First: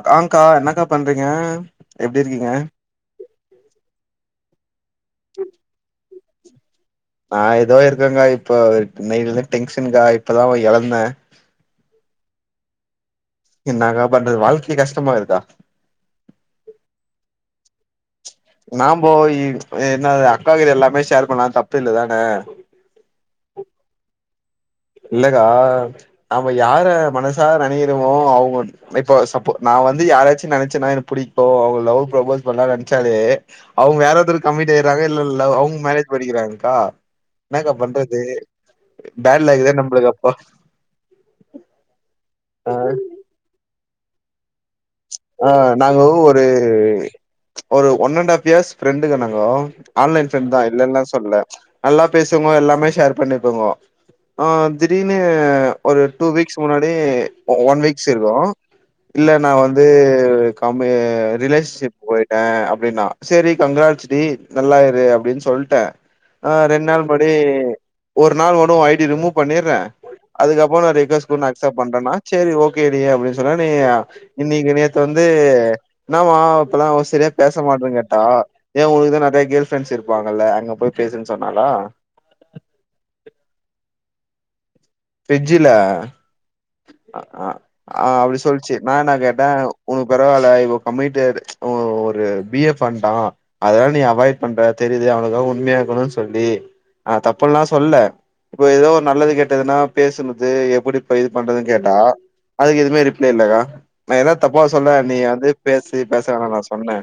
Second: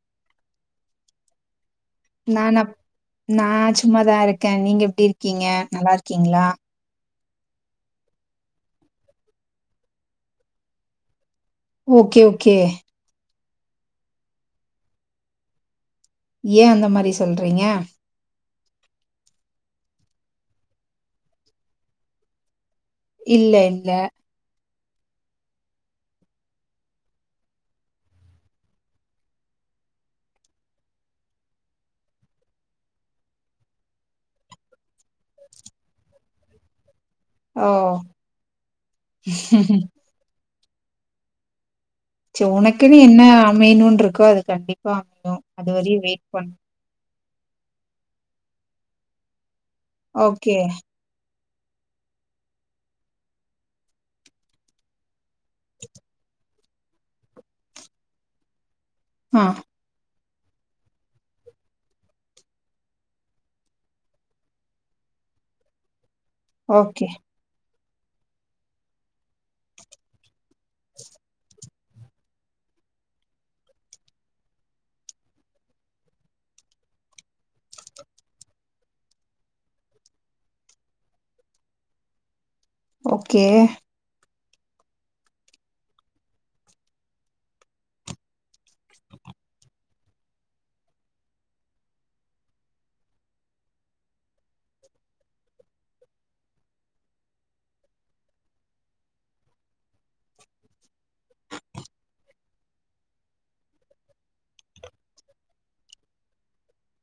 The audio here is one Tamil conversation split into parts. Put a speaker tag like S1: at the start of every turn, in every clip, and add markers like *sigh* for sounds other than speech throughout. S1: அதாங்கா என்னக்கா பண்றீங்க எப்டி இருக்கீங்க
S2: நானா நா சும்மாதா இருக்கே நீங்க எப்டி இருக்கீங்க நல்லா இருக்கீங்ளா
S1: நா எதோ இருக்கேங்கா இப்போ இன்னெய்லந்து டென்ஷன்கா இப்பதா எழந்தே
S2: ஓகே ஓகே
S1: இன்னாகா பண்றது வாழ்க்கையே கஷ்டமாகுதுகா
S2: ஏ அந்தமாரி சொல்றீங்க
S1: ந போயி என்ன அக்காகிட்ட எல்லாமே ஷேர் பண்லா தப்பு இல்லதானே
S2: இல்ல இல்ல
S1: இல்லக்கா நாம யார மனசார நெனக்கிறமோ அவுங்க இப்போ சப்போ நா வந்து யாராச்சு நெனச்சேன்னா எனக் புடிக்கு அவுங்க லவ் ப்ரபோஸ் பண்லா நெனச்சாலே அவுங்க வேரொருத்துருக் கம்மிட் ஆயிற்றாங்க இல்ல இல்ல அவுங் மேரேஜ் பண்ணிக்கிறாங்க்கா
S2: ஓ
S1: இன்னாக்கா பண்றது பேட்லக்கு தா நம்பளுக் அப்போ
S2: செ
S1: ஆ
S2: உனக்குன்னு என்ன அமையனுன் இருக்கோ அது கண்டி
S1: ஆ நாங்க ஒரு ஒரு ஒன் அண்ட் ஹாஃப் இயர்ஸ் ஃப்ரெண்டுங்க நாங்கோ ஆன்லைன் ஃபிரண்ட்
S2: ஓகே
S1: தா இல்லன்ல சொல்ல நல்லா பேசுங்கோ எல்லாமே ஷேர் பண்ணிப்போங்கோ ஆ திடீர்னு ஒரு டூ வீக்ஸ் முன்னாடி ஒன் வீக்ஸ் இருக்கு இல்ல
S2: ஆ
S1: நா வந்து கம்மு ரிலேஷன்ஷிப் போயிட்டே அப்டின்னா செரி கங்ராட்ஸ் டி நல்லாயிரு அப்டின் சொல்ட்டே ஆ
S2: ஓகே
S1: ரெண்நாள் முன்னாடி ஒரு நாள்மட்டு உ ஐடி ரிமூவ் பண்ணிற்றே அதுக்கப்றோ நா ரெக்வஸ்ட் குடு நா அக்சப்ட் பண்றேனா செரி ஓகே டி அப்டின் சொன்னா நீ எ இன்னிக்கு நேத்து வந்து என்னாவா அவ இப்பல்லா சரியா பேச மாட்டறேங்கேட்டா ஏ உனுக்குதா நெறய கேர்ள் ஃப்ரெண்டஸ் இருப்பாங்கல்ல அங்க போய் பேசுன் சொன்னாலா
S2: ஓகே
S1: ஃபிரிட்ஜிலா அ அ ஆ அப்டி சொல்ச்சி நா இன்னா கேட்ட உனக்கு பரவால்ல இப்போ கமிடட் ஒரு பி எஃப் வன்டா அதனால நீ அவாய்ட் பண்ற தெரிது அவுனுக்கா உண்மயாயிருக்கனு சொல்லி நா தப்பல்லா சொல்ல இப்போ எதோ ஒரு நல்லது கெட்டதுன்னா பேசுனது எப்டி இப்ப பண்றதுன்னு கேட்டா அதுக்கு எதுமே ரிப்ளே இல்லக்கா நா எதா தப்பா சொல்ல நீ வந்து பேசு பேசவேணா நா சொன்ன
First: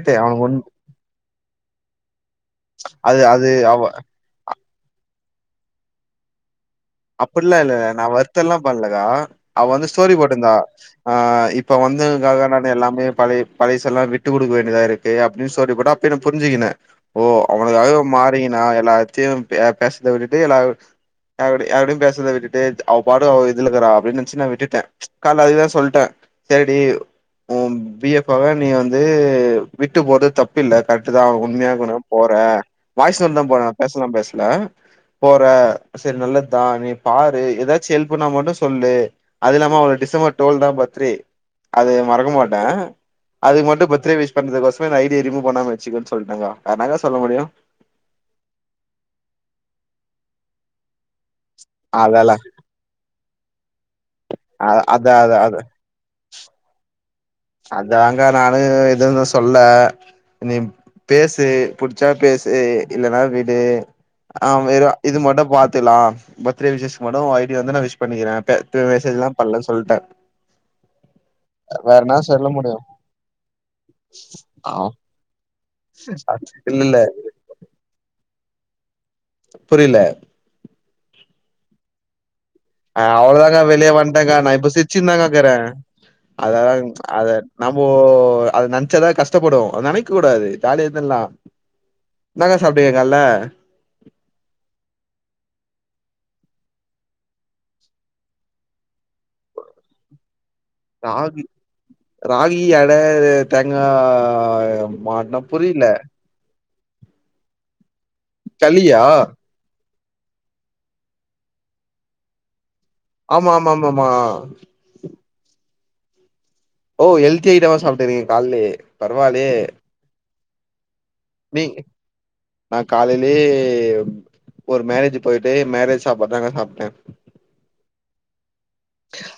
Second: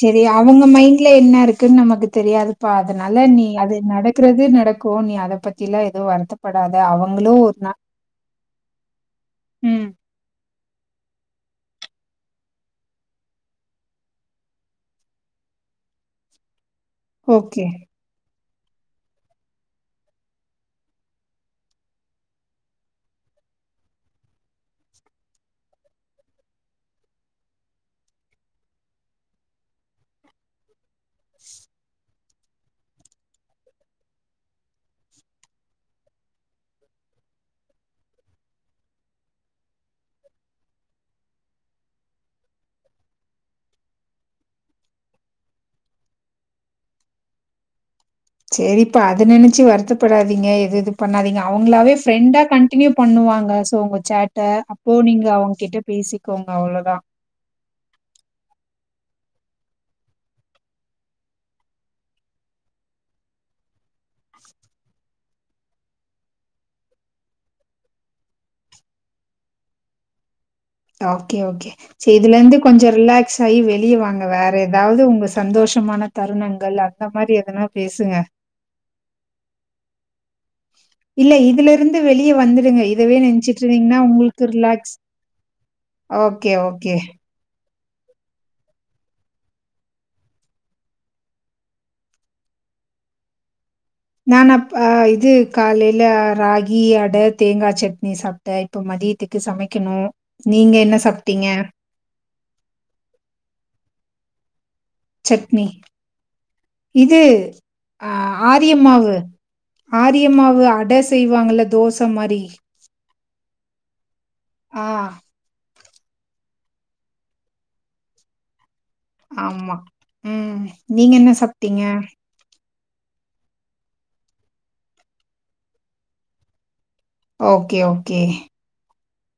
S2: செரி அவுங்க மைண்ட்ல என்ன இருக்குன் நமக்கு தெரியாதுப்பா
S1: அது
S2: அதனால நீ அது
S1: அவ
S2: நட க்றது நடக்கு நீ அத பத்திலா எது வருத்த படாத அவங்
S1: அப்பட்லா இல்ல நா வருத்தோல்லா பட்லக்கா அவ
S2: ம்
S1: வந்து ஸ்டோரி போட்ருந்தா ஆ இப்ப வந்து உனக்காக நா எல்லாமே பழை பழைசல்லா விட்டுக் குடுக்க வேண்டியதாயிருக்கு அப்டின் ஸ்டோரி போட்டா ப்பே நா புரிஞ்சிகன ஓ
S2: ஓகே
S1: அவனுக்காக இவ மாறிகினா எல்லாத்தியு பேசுறத விட்டுட்டு எல்லா அப்டி யாரோடையு பேறசத விட்டுட்டு அவ பாடு அவ இதுலக்கறா அப்டின்னு நனச்சு நா விட்டுட்ட கால்ல அதேதா சொல்ட்ட செரி டி ஒ பிஎஃப்ஃபாவ நீ வந்து விட்டு போறது தப்புல்ல கர்ட்டு தா உண்மயா இருக்குனு போற வாய்ஸ் நோட் தா போற பேசலா பேசல போற சரி நல்ல அத்தா நீ பாரு எதாச்சு எல்புணா மட்டு சொல்லு அது இல்லாம அவ டிசம்பர் டுவல் தா பத்ரே அது மறக்க மாட்ட அது மட்டு பர்த்டே விஷ் பண்ணதுக்கோசமே ஐடிய ரிமூ பண்ணாம வச்சுகோன்னு சொல்லட்டாங்க அதாக்கா சொல்ல முடியு
S2: சரிப்பா அது நெனைச்சு வருத்தப்படாதீங்க எது இது பண்ணாதீங்க அவங்களாவே
S1: அதால
S2: ஃப்ரெண்டா கண் டினியூ பண்ணுவாங்க சோ உங்க சாட்ட
S1: அ
S2: அப்போ
S1: அதா
S2: நீங்க
S1: அதா
S2: அவங்க
S1: அத
S2: கிட்ட பேசிக்கோங்க அவ்ளோதா
S1: அதாங்க நானு எதூ இன்னு சொல்ல நீ பேசு புடிச்சா பேசு இல்லன்னா விடு ஆ வெறு இது மட்டு பாத்துலா பர்த்டே விஷஷ்ஸ்கு மட்டு ஒ ஐடிய வந்து நா விஷ் பண்ணிக்கிற மெசேஜ்ல்லா பண்லன்னு சொல்ட்ட
S2: ஓகே ஓகே சரி
S1: சொல்ல
S2: இதுலந்து
S1: முடியு
S2: கொஞ்ச ரிலாக்ஸ் ஆயி வெளியவாங்க வேற
S1: ஆ
S2: எதாவது உங்க சந்தோஷமான
S1: இல்ல
S2: தருணங்கள்
S1: இல்ல
S2: அந்த மாரி எதனா பேசுங்க
S1: புரில
S2: இல்ல இதுல இருந்து வெளியே வந்துடுங்க
S1: ஹ
S2: இதவே
S1: அவ்ளோதாக்க
S2: நெனச்சுட்டு
S1: வெளிய
S2: இருந்தீங்கன்னா
S1: வன்டக்கா
S2: உங்களுக்கு
S1: நா இப்ப
S2: ரிலாக்ஸ்
S1: சிர்ச்சுனு தா கா கீற
S2: ஓகே,
S1: அததா
S2: ஓகே.
S1: அத நம்போ அத நெனச்சாதா கஷ்டப்படு நெனைக்க கூடாது ஜாலியாஇந்தல்லா என்னக்கா சாப்டிங்க கால்ல
S2: நானா பா இது காலைல ராகி அட தேங்கா சட்னி சாப் ட இப்ப மதியத்துக்கு சமைக்கணு நீங்க என்ன
S1: ராகி
S2: சாப்ட்டீங்க
S1: ராகி அட தேங்கா மாட்னா
S2: சட்னி
S1: புரில
S2: இது ஆ
S1: களியா
S2: ஆரியம்மாவு ஆரியம்மாவு அட செய்வாங்கல்ல தோச மாரி
S1: ஆமா ஆமா ஆமா ஆமா
S2: ஆ
S1: ஓ ஹெல்தி ஐட்டம்மா சாப்ட்டுருறீங்க கால்லே
S2: ஆமா ம் நீங்க என்ன
S1: நீ
S2: சாப்ட்டீங்க
S1: நா காலேலே ஒரு மேரேஜ் போய்ட்டு மேரேஜ் சாப்பாடுதாக்கா சாப்ட்ட
S2: ஓகே ஓகே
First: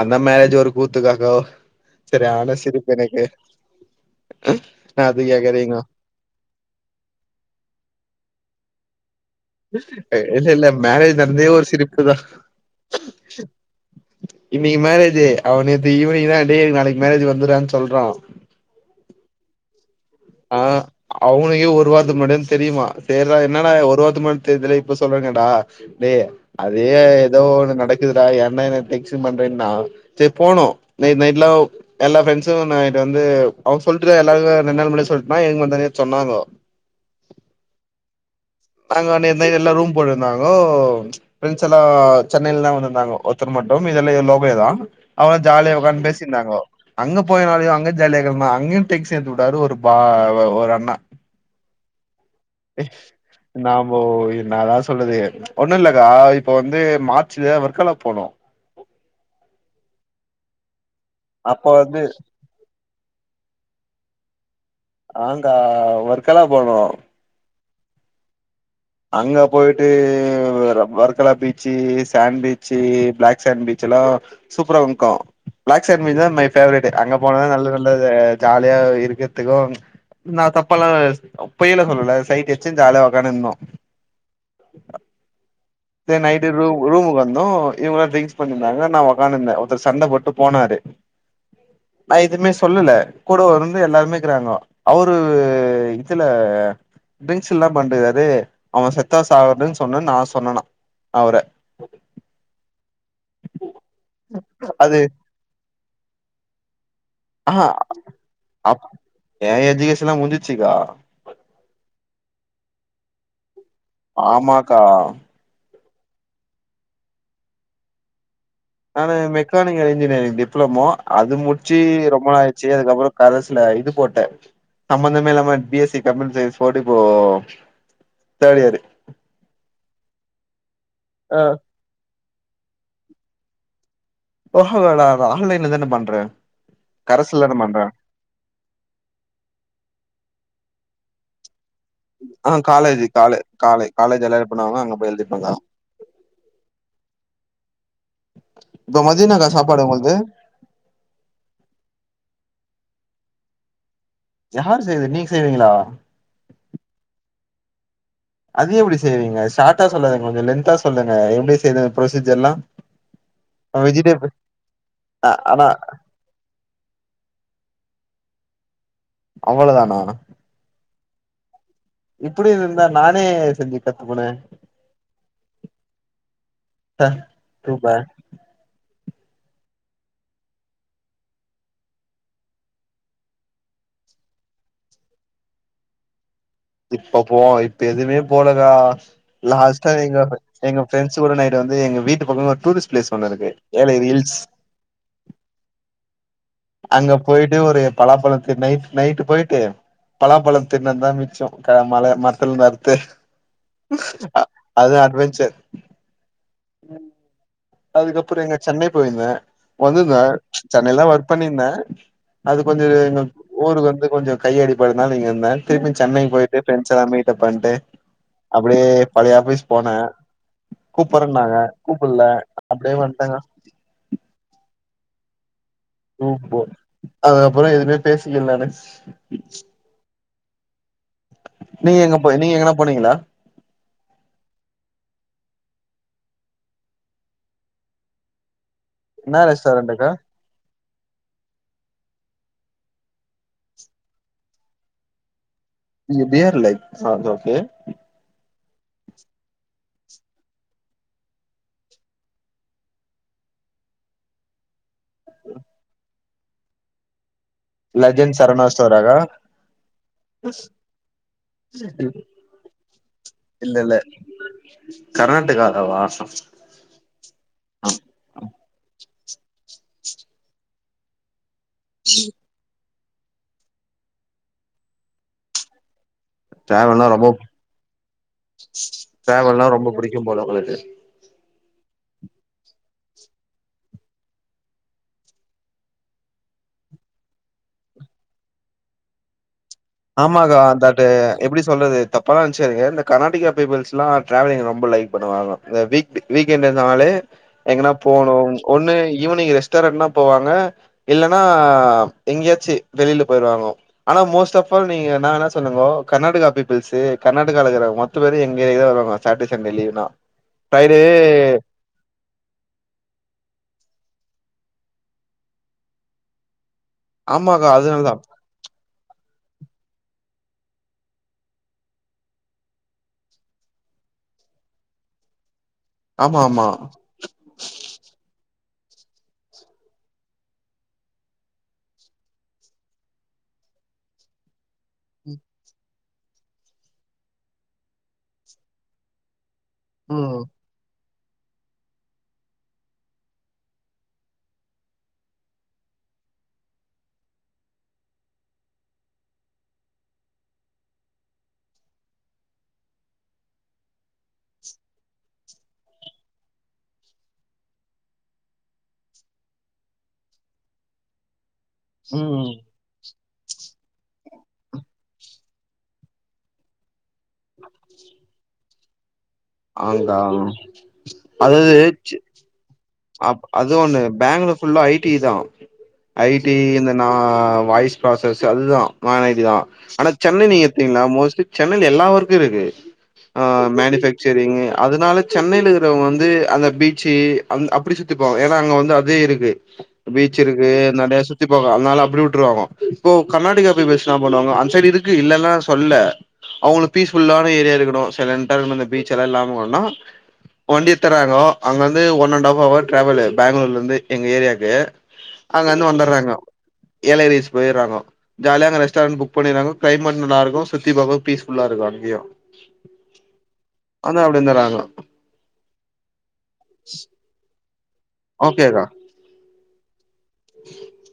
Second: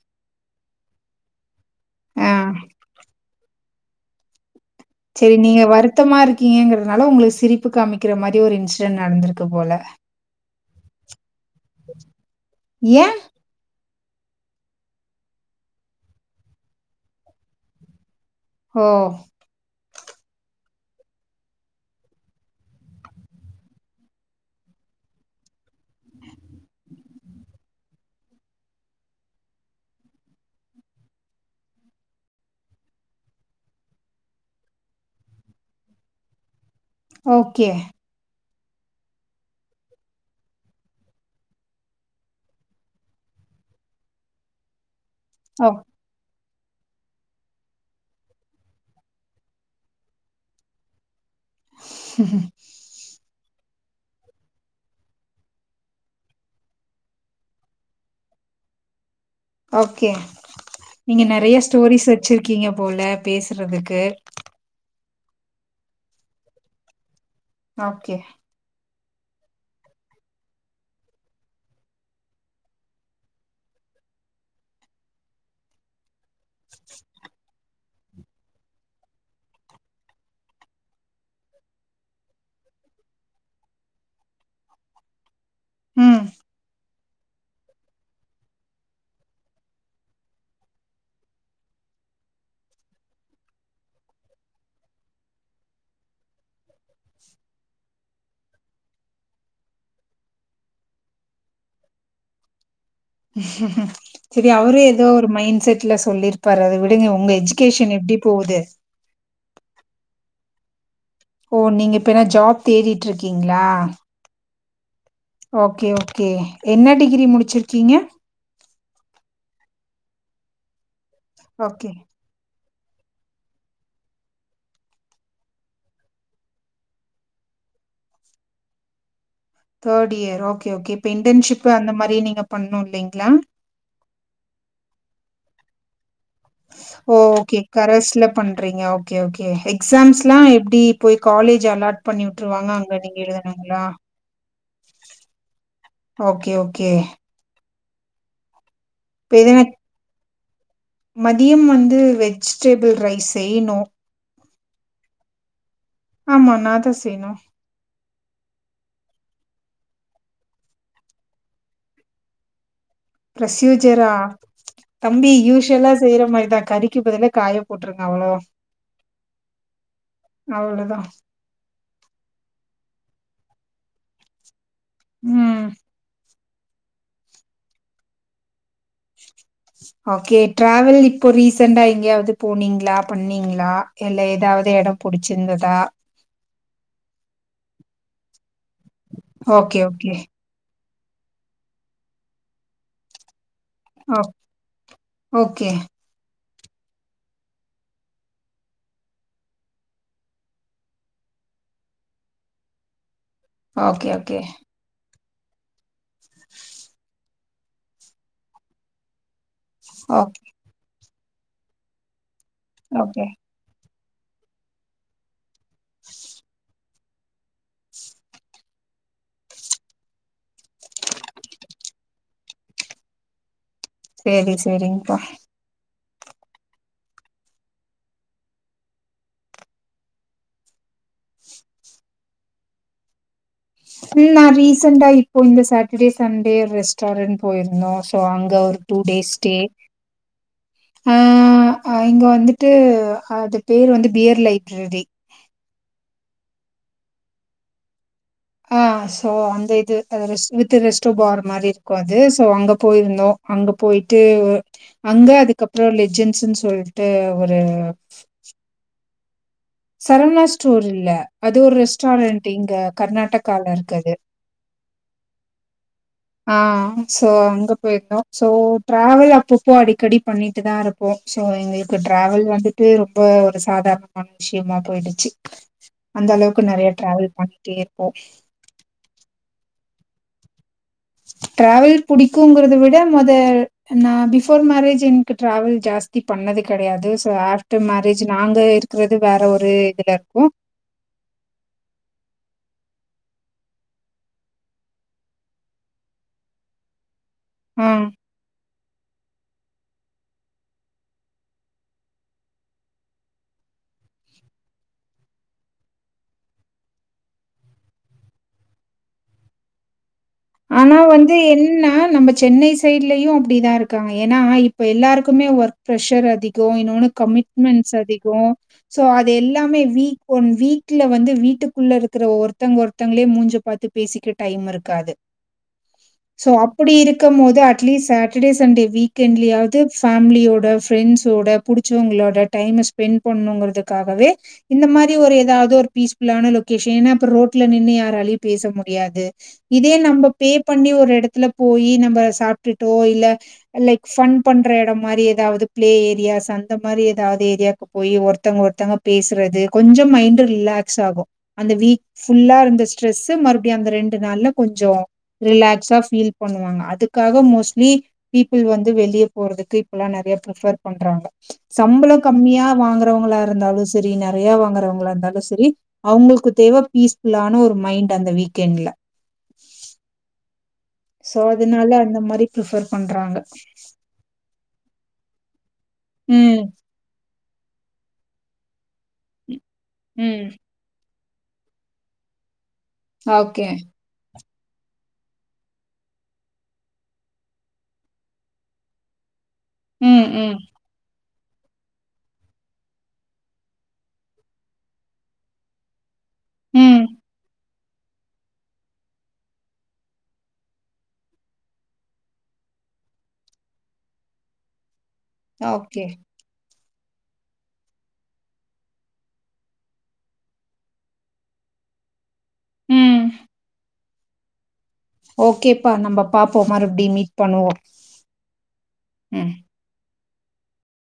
S1: அந்த மேரஜ்ஜு ஒரு கூத்துக்காக
S2: ஆ
S1: செரியான சிரிப்பு எனக்கு அ
S2: செரி நீங்க வருத்தமா இருக்கீங்கங்குறதுனால உங்ளுக் சிரிப்பு காமிக்ற மாரி ஒரு இன்ஸ்டன்ட் நடந்துருக்கு போல
S1: இல்ல இல்ல மேரேஜ் நட்ந்தே ஒரு சிரிப்பு தா
S2: ஏ
S1: இன்னிக்கு மேரேஜ்ஜி அவன் நேத்து ஈவ்னிங் தா டேய் நாளைக் மேரேஜு வந்துர்றான் சொல்றான்
S2: ஓ
S1: ஆ அவுனுக்கே ஒரு வார்த்துக் முன்னாடி தா தெரியுமா சேரி என்னடா ஒரு வார்த்துக் முன்னாடி தெர்துல இப்ப சொல்றானேடா டே அதே ஏதோ ஒண்ணு நடக்குதுடா ஏன்டா என்ன டென்சன் பண்றேன்னா சேர் போனோ நைட் நைட்லா எல்லா ஃப்ரெண்ட்ஸு நைட்டு வந்து அவுங் சொல்ட்டுதா எல்லார்க்கோ ரெண்டு நாள் முன்னடியே சொல்ட்ன்னா எங் வ தனியா சொன்னாங்கோ
S2: ஓக்கே
S1: நாங்க ஒண்டிந்தா எல்லா ரூம் போட்டுருந்தாங்கோ ப்ரெண்ட்ஸ் எல்லா சென்னைல்தா வந்துந்தாங்கோ ஒத்தரு மட்டோ மீதியெல்லா எ லோக்லேதா அவுங்ளா
S2: ஓ
S1: ஜாலியா உக்காந் பேசின்ர்ந்தாங்கோ அங்க போயுனாலயு அங்க ஜாலியாக்கர்னா அங்கியு டேன்சின் ஏத்தி உட்டாரு ஒரு பா ஒரு அண்ணா *inaudible*
S2: ஹம்
S1: எ இன்னா போ இன்னா தா சொல்லுது ஒண்ணு இல்லக்கா இப்ப வந்து மார்ச்ல வர்க்காலா போனோ
S2: ஓக்கே நீங்க நெறய
S1: அப்ப வந்து
S2: ஸ்டோரிஸ் வெச்சிருக்கிங்க போல பேசுறதுக்கு
S1: ஆங்கா வர்க்காலா போனோ
S2: ஓக்கே
S1: அங்க போய்ட்டு Varkala beach sand beach black sand பீச்செல்லா சூப்புரா உன்கோ ப்ளாக் சான்ட் பீச் தா மை பேவரட்டு அங்க போனாதா நல்ல நல்ல ஜாலியா இருக்கர்துக்கும் நா தப்ப எல்லா பொய்யலா சொல்லல சைட்டச்சுன் ஜால்யா ஒக்கான்னுந்தோ அ தே
S2: ம்
S1: நைட்டு ரூமுக் ரூமுக்கு வந்தோ இவுங்ளா ட்ரிங்க்ஸ் பண்ணின்ருந்தாங்க நா ஒக்கானுந்த ஒர்த்தர் சண்ட போட்டு போனாரு நா எதுமே சொல்லல கூடோ வருந்து எல்லார்மேக்குறாங்க அவுரு இதுல ஆ ட்ரிங்க்ஸ்ஸுல்ல பண்ட்டுக்குராரு அவன் செத்தா சாவட்டுன் சொன்னன் நா சொன்னனா அவுர
S2: செரி அவுரே
S1: அது
S2: எதோ ஒரு மைண்ட் செட்ல சொல்லிருப்பாரு அத விட் விடுங்க உங்க
S1: ஆஹா
S2: எஜுகேஷன் எப்டி போவுது
S1: அப் ஏ எஜூகேஷன்லா முஞ்சிச்சிக்கா
S2: ஓ நீங்க இப்ப என்ன ஜாப் தேடிட்ருக்கிங்ளா
S1: ஆமா கா
S2: ஓக்கே ஓக்கே என்ன டிகிரி முடிச்சிர்க்கீங்க
S1: நானு மெக்கானிக்கல் இன்ஜினியரிங் டிப்ளமோ அது முட்ச்சி
S2: ஓகே
S1: ரொம்ப நா ச்சி அதுக்கப்றோ கரஸ்ல இது போட்ட சம்மந்தமே இல்லாம B S C computer science போட்டு இப்போ தேட் year
S2: third year okay okay இப்ப
S1: ஆ
S2: இன்டன்ஷிப் அந்த மாரி நீங்க பண்ணோ இல்லைங்ளா
S1: போஹ வேணா அத ஆன்லைன்ல தான பண்றே
S2: ஓ
S1: கரஸ்ல தான
S2: ஓகே
S1: பண்றே
S2: கரஸ்ல பண்றீங்க ஓகே ஓகே எக்ஸாம்ஸ்லாம் எப்படி போய் காலேஜ் அலாட் பண்ணி
S1: ஆ
S2: விட்டுருவாங்க அங்க
S1: காலேஜ்
S2: நீங்க
S1: காலே
S2: எழுதனுங்களா
S1: காலே காலேஜ் எல்லாரு பண்ணுவாங்க அங்க போய் எழுதிப்பேக்கா
S2: ஓகே ஓகே
S1: இப்ப மதியனாம் என்னா சாப்பாடு உங்கள்து
S2: மதியம் வந்து வெஜ்டேபிள் ரைஸ் செய்ணும்
S1: யார் செய்து நீங்க செய்றீங்களா
S2: ஆமா நான் தான் செய்ணும்
S1: அதை எப்படி செய்வீங்க ஷார்ட்டா சொல்லாதீங்க கொஞ்சம் லென்தா சொல்லுங்க எப்படி செய்ரது ப்பொரசீஜர்ல்லாம்
S2: பிரொசூஜரா
S1: ஆ
S2: தம்பி
S1: ஆனா
S2: யூஷுவலா செய்யற மாதிரிதான் கறிக்கு பதிலா காய போட்டுருங்க அவ்ளோதா
S1: அவ்ளோதானா
S2: அவ்ளதான்
S1: இப்படி இருந்தா நானே செஞ்சு கத்துப்பனே
S2: ம்
S1: த சூப்பர்
S2: ஸ் ஓகே டிராவெல் இப்போ ரீசண்டடா எங்கயாவது போனீங்களா பண்ணீங்களா இல்ல எதாது இடம் பிடிச்சிருந்ததா
S1: இப்ப போவோம் இப்ப எதுவுமே போலக்கா
S2: ஓகே
S1: லாஸ்ட்டா
S2: ஓகே
S1: நீங்க எங்க ஃப்ரெண்ட்ஸ் கூட நைட்டு வந்து எங்க வீட்டு பக்கம் ஒரு டூரிஸ்ட் ப்ளேஸ் ஒன்னு இருக்கு ஏலகிரி
S2: ஓ
S1: ஹில்ஸ்
S2: ஓகே
S1: அங்க போயிட்டு ஒரு பலாப்பழத்து நைட் நைட்டு் போயிட்டு பழாம்பழத்த தின்னது தா மிச்சம் மல மரத்தல இருந்து அறுத்து
S2: ஓகே
S1: ஆ அது அட்வெஞ்சர்
S2: ஸ்
S1: அதுக்கப்புறம் எங்க சென்னை போயிந்தேன் வந்துருந்தேன்
S2: ஓகே
S1: சென்னைலதா ஒர்க் பண்ணியிருந்தேன் அது கொஞ்ச
S2: ஓகே
S1: ஊருக்கு வந்து கொஞ்ச கை அடிப்படுதுனால இங்க இருந்தே திரும் சென்னைக்கு போயிட்டு பிரண்ட்ஸ்ல்லாம் மீட்டப் பண்ணிட்டு அப்படியே பழைய ஆஃபீஸ் போனேன் கூப்பற்ன்னாங்க கூப்பிடல அப்படியே வண்ட்டங்க
S2: சேரி சேரிங்பா
S1: ப்ப அதுக்கப்புற எதுவுமே பேசிக்கல நானு நீங்க எங்க நீங்க எங்கனா போனீங்களா
S2: நான் ரீசென்டா இப்போ இந்த சாட்டர்டே சண்டே ரெஸ்டாரன் போயிருந்தோ சோ அங்க ஒரு டூ டேஸ்
S1: என்னா
S2: ஸ்டே
S1: ரெஸ்டாரண்ட்டுக்கா
S2: ஆ இங்க வந்துட்டு அது பேர் வந்து பியர் லைப்ரரி
S1: இது பியர் லைட் ஓகே
S2: ஆ ஸோ அந்த இது அ ரெஸ் வித் ரெஸ்ட்டு பார் மாதிரி இருக்கும் அது ஸோ அங்கே போயிருந்தோம் அங்க போயிட்டு அங்க அதுக்கப்புறம் லெஜென்ஸ்ன்னு சொல்லிட்டு ஒரு
S1: லெஜன் சரவணா ஸ்டோராக்கா
S2: சரவணா ஸ்டோர் இல்ல அது ஒரு ரெஸ்டாரண்ட் இங்க கர்நாடகால
S1: இல்ல இல்ல
S2: இருக்கு அது
S1: கர்நாடகாவா
S2: ஆ சோ அங்கே போயிருந்தோம் சோ டிராவல் அப்பப்போ அடிக்கடி பண்ணிட்டு தா இருப்போ சோ எங்க டிராவல் வந்துட்டு ரொம்ப ஒரு சாதாரணமான விஷயமா போயிடுச்சு அந்த அளவுக்கு இப்ப நெறைய டிராாவல் பண்ணிட்டே இருப்போ
S1: ட்ராவல்னா ரொம்ப புடிக்கும் போல உங்களுக்கு
S2: ட்ராவல் புடிக்குங்கறத விட மொத நா பிஃபோர் மேரேஜ் என்க்கு ட்ராவல் ஜாஸ்தி பண்ணது கெடயாது சோ ஆஃப்டர் மேரேஜ் நாங்க இரு க்றது வேற ஒரு இதுல இருக்கோ
S1: ஆமாக்கா அந்த ரு எப்பிடி சொல்றது தப்பால்லா நென்ச்சிக்காதீங்க இந்த கர்நாடிகா பீப்பிள்ஸ்ல்லா ட்ராவலிங் ரொம்ப லைக் பண்ணுவாங்க இந்த வீக் டு வீக்கெண்டு நாளு
S2: ஆ
S1: எங்கனா போணு ஒன்னு ஈவினிங்கு ரெஸ்ட்டாரண்ட்னா போவாங்க இல்லனா எங்யாச்சி வெளில போய்ருவாங்க ஆனா மோஸ்ட் ஆஃப் ஃபால் நீங்க என்ன வேணா சொல்லுங்கோ கர்நாடகா பீப்பிள்ஸு கர்நாடகாலிக்கற மொத்த பேரு எங்க ஏரியாக் தா வருவாங்கோ சாட்டே சண்டே லீவுன்னா
S2: ஆனா வந்து என்னா நம்ம சென்னை சைட்லயு அப்டிதா இருக்காங்க ஏனா இப்ப எல்லாருக்குமே ஒர்க் ப்ரெஷர் அதிகோ இன்னோன்னு
S1: ஆமாக்கா.
S2: கமிட்மெண்ட்ஸ்
S1: அதனால தான்.
S2: அதிகோ சோ அது எல்லாமே வீக் ஒன் வீக்ல வந்து வீட்டுக்குள்ள இருக்கற ஒ ஒருத்தங்க ஒருத்தங்களே மூஞ்ச பாத்து பேசிக்க டைம் இருக்காது
S1: ஆமா,
S2: சோ
S1: ஆமா.
S2: அப்பிடி இருக் கம்மோது அட்லீஸ்ட் சாட்டடே சண்டே வீக் எண்ட்லயாவ்து ஃபேமிலியோட ஃப்ரெண்ட்ஸோட புடிச்சவ்ங்களோட டைம ஸ்பெண்ட் பண்ணுங்கறதுக்காகவே இந்த மாரி ஒரு எதாவ்து ஒரு பீஸ் ஃபுல்லான லொக்கேஷன் ஏனா அப்ப ரோட்ல நின்னு யாராலியு பேச முடியாது இதே நம்ப
S1: ம்.
S2: பே பண்ணி ஒரு எடத்துல போயி நம்ப சாப்ட்டுட்டோ இல்ல லைக்ஸ் ஃபன் பண்ற எடம் மாரி எதாவ்து ப்ளே ஏரியாஸ் அந்த மாரி எதாவ்து ஏரியாவ்க்கு போயி ஒருத்தங்க ஒருத்தங்க பேசறது கொஞ்சோ மைண்டு் ரிலாக்ஸ் ஆகு அந்த வீக் ஃபுல்லா இருந்த ஸ்ட்ரெஸ்ஸு மறுபடியு அந்த ரெண்டு நாள்ல கொஞ்சோ ரிலாக்ஸா ஃபீல் பண்ணுவாங்க அதுக்காக மோஸ்ட்லி பீப்புள் வந்து வெளிய போறதுக்கு இப்பலா நெறய ப்ரிஃபர் பண்றாங்க சம்பளோ
S1: ம்.
S2: கம்மியா வாங்கறவ்ங்களா இருந்தாலு செரி நெறய வாங்கறவ்ங்களா இருந்தாலு செரி அவுங்கள்க்கு தேவ பீஸ் ஃபுல்லான ஒரு மைண்ட் அந்த வீக் எண்ட்ல
S1: ஆங்க்கா
S2: சோ
S1: அதாவது
S2: அதுனால
S1: ச்
S2: அந்த மாரி ப்ரிஃபர் பண்
S1: அப் அது ஒன்னு பேங்களூர் ஃபுல்லா ஐ டி தா ஐ டி
S2: ம்
S1: இந்த நா வாய்ஸ் ப்ராசஸ் அது தா நான் ஐ டி தா ஆனா
S2: ம்
S1: சென்னை நீங்க பாத்தீங்னா மோஸ்ட்லி சென்னைல எல்லா ஒர்க்கு இருக்கு ஆ
S2: ஓகே
S1: மேனிஃபேக் சரிங்கு அதுனால சென்னைலிக்கறவ்ங்க வந்து அந்த பீச்சு அந் அப்பிடி சுத்திப்பாங் ஏனா அங்க வந்து அதே இருக்கு
S2: ம்
S1: பீச்
S2: ம்
S1: இருக்கு நெறய சுத் திப்பாங்க அதுனால அப்பிடி வுட்ருவாங்கோ இப்போ கர்நாடிகா பீப்பிள்ஸ் என்னா பண்ணுவாங்க அந் சைடு இருக்கு இல்லன்லா சொல்ல அவுங்களுக்
S2: ம்
S1: பீஸ்ஃபுல்லான ஏரியா இருக்கணு சைலன்ட்டாருக்கணு இந்த பீச் எல்லா இல்லாம ஒட்னா வண்டி எத்தர்றாங்கோ அங்க வந்து ஒன்னண் டாஃப் அவர் ட்ராவலு பேங்ளூர்லர்ந்து எங்க ஏரியாக்கு அங்கர்ந்து
S2: ஓகே
S1: வந்தர்றாங்கோ ஏலகிரிஸ் போயர்றாங்கோ ஜாலியா அங்க ரெஸ்ட்டாரண்ட் புக் பண்ணீர்க்காங்கோ க்ளைமட் நல்லாருக்கு சுத்தி பாக்க பீஸ்ஃபுல்லா இருக்கு அங்கயு
S2: ம்
S1: வந்தா அப்டி வந்தர்றாங்கோ
S2: ஓகேப்பா நம்ப பாப்போ மறுப்டி மீட் பண்ணுவோ
S1: ஓகேக்கா
S2: ம்
S1: *inaudible*